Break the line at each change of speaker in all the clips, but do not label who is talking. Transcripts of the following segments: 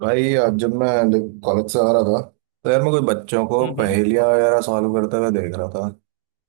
भाई, आज जब मैं कॉलेज से आ रहा था तो यार मैं कुछ बच्चों को
हम्म।
पहेलियां वगैरह सॉल्व करते हुए देख रहा था।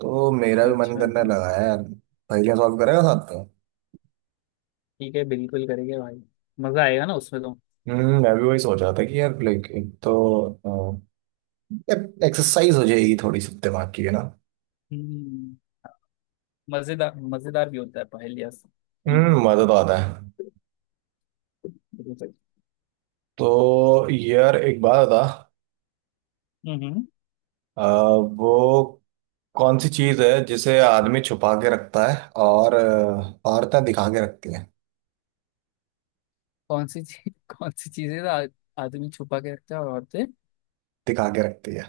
तो मेरा भी मन
अच्छा
करने
अच्छा।
लगा है यार पहेलियां सॉल्व करेगा साथ में।
ठीक है, बिल्कुल करेंगे भाई। मजा आएगा ना उसमें तो।
मैं भी वही सोच रहा था कि यार लाइक एक तो एक्सरसाइज हो जाएगी थोड़ी सी दिमाग की, है ना।
हम्म। मजेदार मजेदार भी होता है पहेलियाँ से सुलझाना।
मजा तो आता है।
बिल्कुल सही।
तो यार एक बात बता।
हम्म।
अ, वो कौन सी चीज है जिसे आदमी छुपा के रखता है और औरतें दिखा के रखती हैं।
कौन सी चीज कौन सी चीजें आदमी छुपा के रखता है और औरतें।
दिखा के रखती है।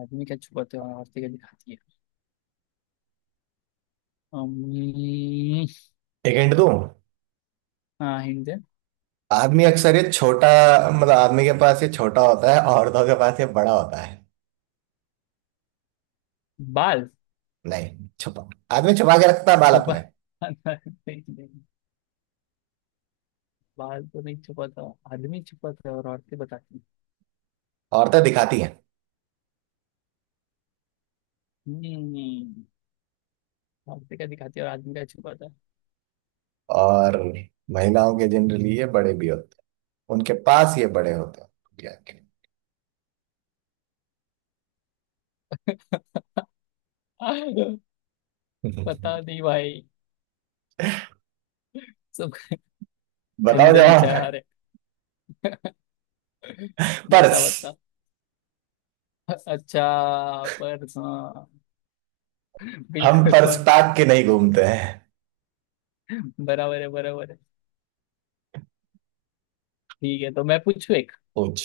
आदमी क्या छुपाते हैं और औरतें क्या दिखाती है। अम्म,
एक हिंट दूं।
हाँ हिंट दे।
आदमी अक्सर ये छोटा, मतलब आदमी के पास ये छोटा होता है, औरतों के पास ये बड़ा होता है।
बाल।
नहीं छुपा। आदमी छुपा के रखता है बाल
छुपा।
अपने।
नहीं, नहीं, बाल तो नहीं छुपाता। आदमी छुपाता है और औरतें बताती हैं।
औरतें दिखाती हैं।
हम्म। औरतें क्या दिखाती है और आदमी क्या छुपाता।
और महिलाओं के जनरली ये बड़े भी होते हैं, उनके पास ये बड़े होते हैं दुनिया के।
है बता दी भाई, सब
बताओ
गंदे
जवाब।
विचार है। बता
पर्स।
बता। अच्छा, पर हाँ,
हम
बिल्कुल
पर्स
भाई।
पैक के नहीं घूमते हैं।
बराबर है बराबर है। ठीक है, तो मैं पूछू एक।
पूछ।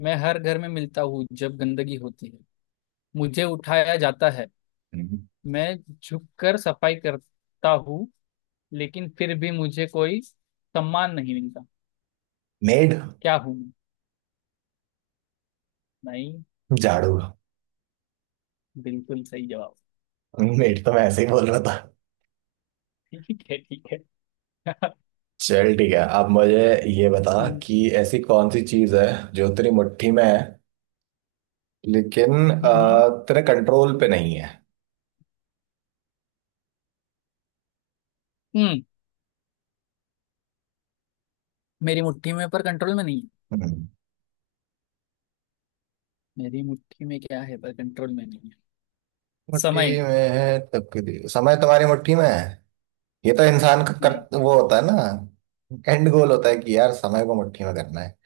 मैं हर घर में मिलता हूँ जब गंदगी होती है। मुझे उठाया जाता है। मैं झुककर सफाई करता हूँ। लेकिन फिर भी मुझे कोई सम्मान नहीं मिलता।
मेड।
क्या हूँ मैं? नहीं।
झाड़ू।
बिल्कुल सही जवाब।
मेड तो मैं ऐसे ही बोल रहा था।
ठीक है ठीक है।
चल ठीक है, अब मुझे ये बता
हम्म
कि ऐसी कौन सी चीज है जो तेरी मुट्ठी में है लेकिन
हम्म हम्म।
तेरे कंट्रोल पे नहीं है।
हम्म। मेरी मुट्ठी में, पर कंट्रोल में नहीं।
हम्म।
मेरी मुट्ठी में क्या है पर कंट्रोल में नहीं है?
मुट्ठी
समय।
में है तकदीर, समय तुम्हारी मुट्ठी में है। ये तो इंसान का
नहीं।
वो होता है ना एंड गोल होता है कि यार समय को मुट्ठी में करना है।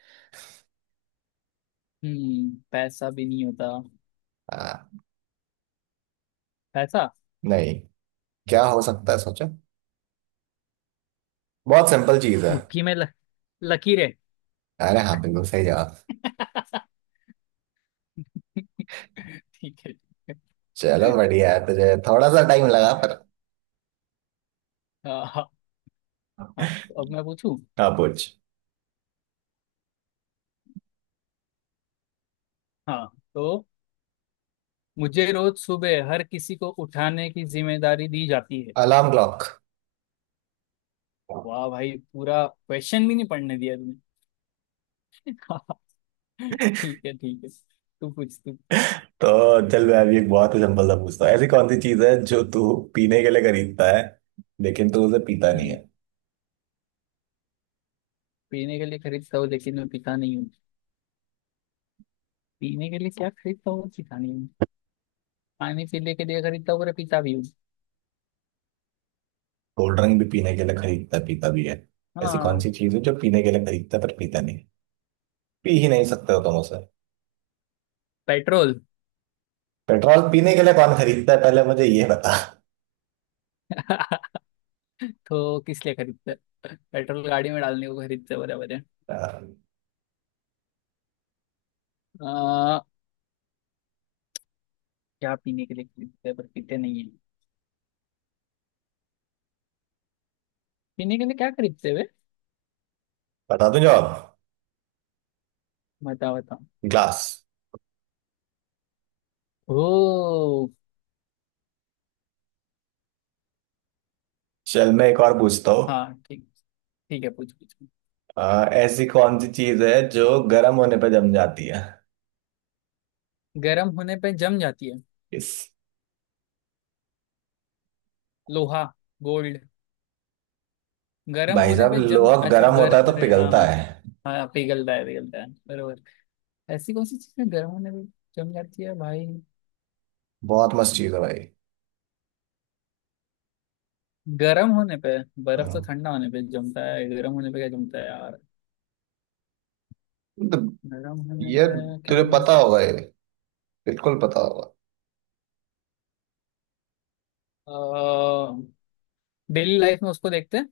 पैसा भी नहीं होता।
हाँ,
पैसा।
नहीं। क्या हो सकता है सोचो, बहुत सिंपल चीज है।
मुट्ठी में लकीर है।
अरे हाँ, बिल्कुल सही जवाब।
ठीक है ठीक है।
चलो बढ़िया है, तुझे थोड़ा सा टाइम लगा पर।
हाँ हाँ। हाँ, तो अब मैं पूछूं।
हाँ पूछ।
हाँ। तो मुझे रोज सुबह हर किसी को उठाने की जिम्मेदारी दी जाती है।
Alarm clock.
वाह भाई, पूरा क्वेश्चन भी नहीं पढ़ने दिया तुमने। हाँ, ठीक है ठीक है। तू पूछ तू।
तो चल, मैं अभी एक बहुत ही सिंपल सा पूछता हूँ। ऐसी कौन सी चीज है जो तू पीने के लिए खरीदता है लेकिन तू उसे पीता नहीं
हम्म।
है।
पीने के लिए खरीदता हूँ लेकिन मैं पीता नहीं हूँ। पीने के लिए क्या खरीदता हूँ पीता नहीं? पानी पीने के लिए खरीदता हूँ, मेरे पिता भी हूँ।
कोल्ड ड्रिंक भी पीने के लिए खरीदता पीता भी है। ऐसी कौन
हाँ,
सी चीज है जो पीने के लिए खरीदता है पर पीता नहीं। पी ही नहीं सकते हो तुम उसे।
पेट्रोल।
पेट्रोल पीने के लिए कौन खरीदता है, पहले मुझे ये बता।
तो किस लिए खरीदते हैं? पेट्रोल गाड़ी में डालने को खरीदते हैं, बराबर है।
अ,
आ, क्या पीने के लिए खरीदते हैं पर पीते नहीं है? पीने के लिए क्या खरीदते हैं वे?
बता दूं जवाब।
बताओ बताओ।
ग्लास।
ओ।
चल मैं एक और पूछता हूँ।
हाँ ठीक। ठीक है, पूछ पूछ।
ऐसी कौन सी चीज है जो गर्म होने पर जम जाती है।
गर्म होने पे जम जाती है?
इस
लोहा। गोल्ड। गर्म
भाई
होने
साहब,
पे जम,
लोहा
अच्छा,
गर्म
गर
होता है तो
अरे हाँ
पिघलता
हाँ।
है।
हाँ, पिघलता है पिघलता है, बराबर। ऐसी कौन सी चीज है गर्म होने पे जम जाती है भाई?
बहुत मस्त चीज है भाई।
गर्म होने पे, बर्फ तो
हाँ।
ठंडा होने पे जमता है, गर्म होने पे क्या जमता है यार?
मतलब,
गर्म होने
ये
पे
तुझे
क्या
पता
जमता
होगा, ये बिल्कुल पता होगा।
है? डेली लाइफ में उसको देखते हैं।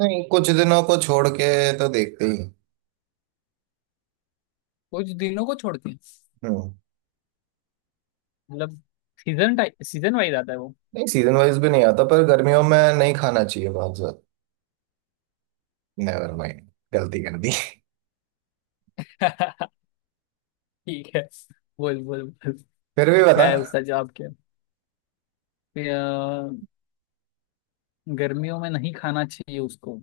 नहीं कुछ दिनों को छोड़ के तो देखते ही।
कुछ दिनों को छोड़ के,
हम्म।
मतलब सीजन टाइप, सीजन वाइज आता है वो?
नहीं, सीजन वाइज भी नहीं आता पर गर्मियों में नहीं खाना चाहिए बहुत ज्यादा। Never mind. गलती कर दी।
ठीक है, बोल बोल बोल।
फिर भी बता।
क्या है उसका जवाब, क्या है? कि, गर्मियों में नहीं खाना चाहिए उसको।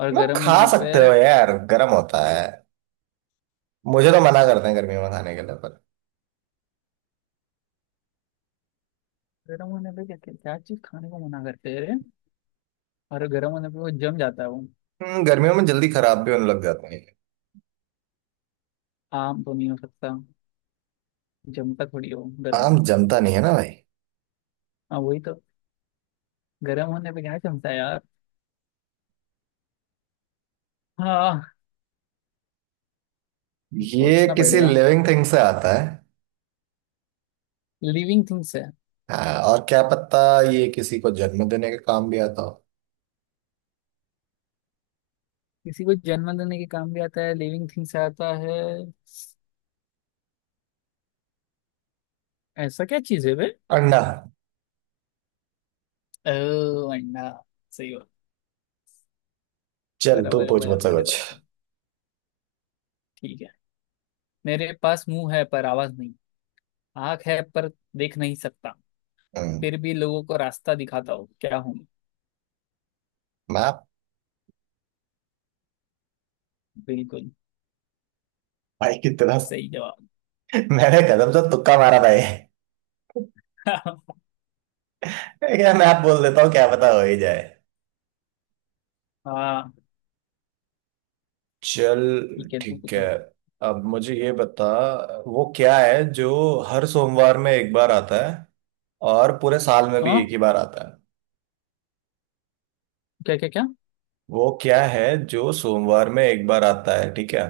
और
मतलब
गर्म
खा
होने पे।
सकते हो यार, गर्म होता है। मुझे तो मना करते हैं गर्मियों में खाने के लिए पर।
गर्म होने पे क्या क्या, क्या चीज खाने को मना करते हैं रे? और गर्म होने पे वो जम जाता है वो।
गर्मियों में जल्दी खराब भी होने लग जाते हैं।
आम तो नहीं हो सकता। जमता थोड़ी हो गर्म
आम
होने पे।
जमता नहीं है ना भाई।
हाँ वही तो। गर्म होने पे क्या जमता है यार? हाँ,
ये
सोचना
किसी
पड़ेगा।
लिविंग थिंग से आता है।
लिविंग थिंग्स है।
हाँ, और क्या पता ये किसी को जन्म देने का काम भी आता हो।
किसी को जन्म देने के काम भी आता है, लिविंग थिंग्स आता है। ऐसा क्या चीज है बे?
अंडा।
ओ, अंडा। सही हो।
चल तू
बराबर है,
पूछ मुझसे
बराबर है,
कुछ।
बराबर। ठीक है। मेरे पास मुंह है पर आवाज नहीं, आंख है पर देख नहीं सकता,
हम्म।
फिर भी लोगों को रास्ता दिखाता हूँ। क्या हूँ मैं?
मैं।
बिल्कुल
भाई कितना।
सही जवाब।
मैंने कदम से तुक्का मारा था ये। यार मैं आप बोल देता हूँ, क्या पता हो ही जाए।
हाँ,
चल।
ठीक है, तू
ठीक है,
पूछो।
अब मुझे ये बता, वो क्या है जो हर सोमवार में एक बार आता है और पूरे साल में भी
हाँ,
एक ही बार आता है।
क्या क्या क्या?
वो क्या है जो सोमवार में एक बार आता है, ठीक है।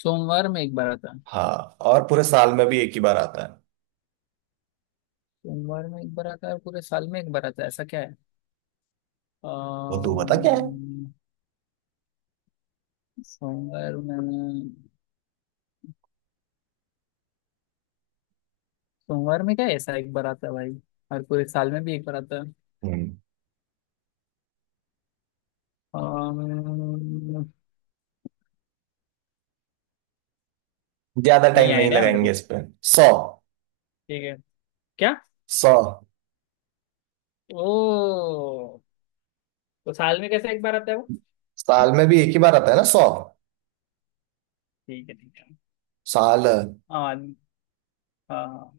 सोमवार में एक बार आता है?
हाँ, और पूरे साल में भी एक ही बार आता है।
सोमवार में एक बार आता है और पूरे साल में एक बार आता है, ऐसा क्या है?
वो तू बता क्या है।
अम्म, सोमवार में, क्या है ऐसा एक बार आता है भाई? और पूरे साल में भी एक बार आता है।
हम्म।
अम्म,
ज्यादा
नहीं
टाइम नहीं
आइडिया मेरे
लगाएंगे
को।
इस पे। सौ।
ठीक है। क्या?
सौ।
ओ। तो साल में कैसे एक बार आता है वो?
साल में भी एक ही बार आता है ना, सौ।
ठीक है ठीक है।
साल।
हाँ हाँ हाँ।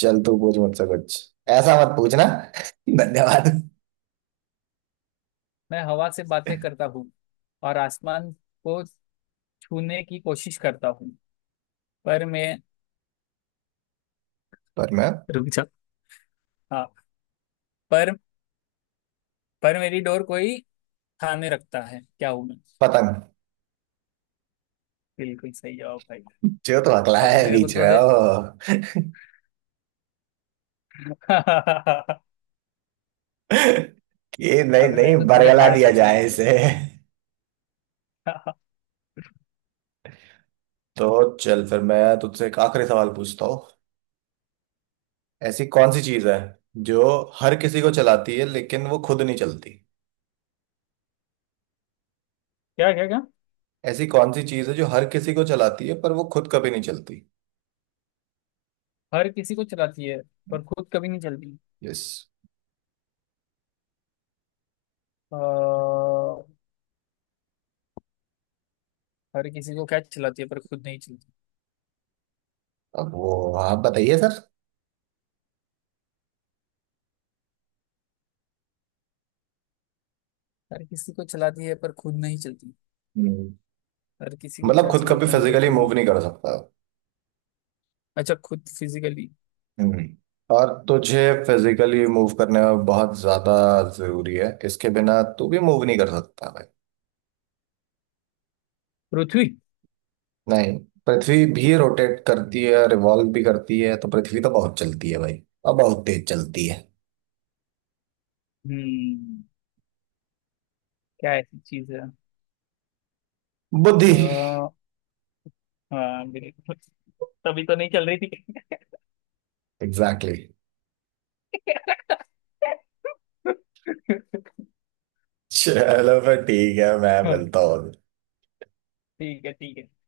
चल तू पूछ मुझसे कुछ, ऐसा मत पूछना। धन्यवाद।
मैं हवा से बातें करता हूँ और आसमान को छूने की कोशिश करता हूँ, पर मैं,
पर मैं।
रुक जा, हाँ, पर पर मेरी डोर कोई खाने रखता है, क्या हूं मैं?
पतंग।
बिल्कुल सही जवाब भाई।
जो तो अगला
अभी
है
मेरे को
बीच में
थोड़े।
ओ। कि नहीं,
अभी
नहीं,
मेरे को थोड़े
बरगला
हार्ड
दिया
क्वेश्चन
जाए
पूछने पड़े।
इसे। तो चल फिर मैं तुझसे एक आखिरी सवाल पूछता हूँ। ऐसी कौन सी चीज है जो हर किसी को चलाती है लेकिन वो खुद नहीं चलती।
क्या क्या क्या?
ऐसी कौन सी चीज है जो हर किसी को चलाती है पर वो खुद कभी नहीं चलती।
हर किसी को चलाती है पर खुद कभी नहीं चलती?
यस।
अह। हर किसी को क्या चलाती है पर खुद नहीं चलती?
अब वो आप बताइए सर।
हर किसी को चलाती है पर खुद नहीं चलती?
हम्म।
हर किसी को
मतलब
क्या
खुद कभी
चलाता है पर
फिजिकली
खुद
मूव
नहीं?
नहीं कर सकता।
अच्छा, खुद फिजिकली।
हम्म। और तुझे फिजिकली मूव करने में बहुत ज्यादा जरूरी है, इसके बिना तू भी मूव नहीं कर सकता भाई।
पृथ्वी।
नहीं। पृथ्वी भी रोटेट करती है, रिवॉल्व भी करती है, तो पृथ्वी तो बहुत चलती है भाई और बहुत तेज चलती है।
हम्म। क्या ऐसी चीज है?
बुद्धि।
अह, हाँ बिल्कुल। तभी तो नहीं चल रही थी।
Exactly exactly। चलो फिर ठीक है, मैं
हाँ,
मिलता हूँ।
ठीक है ठीक है।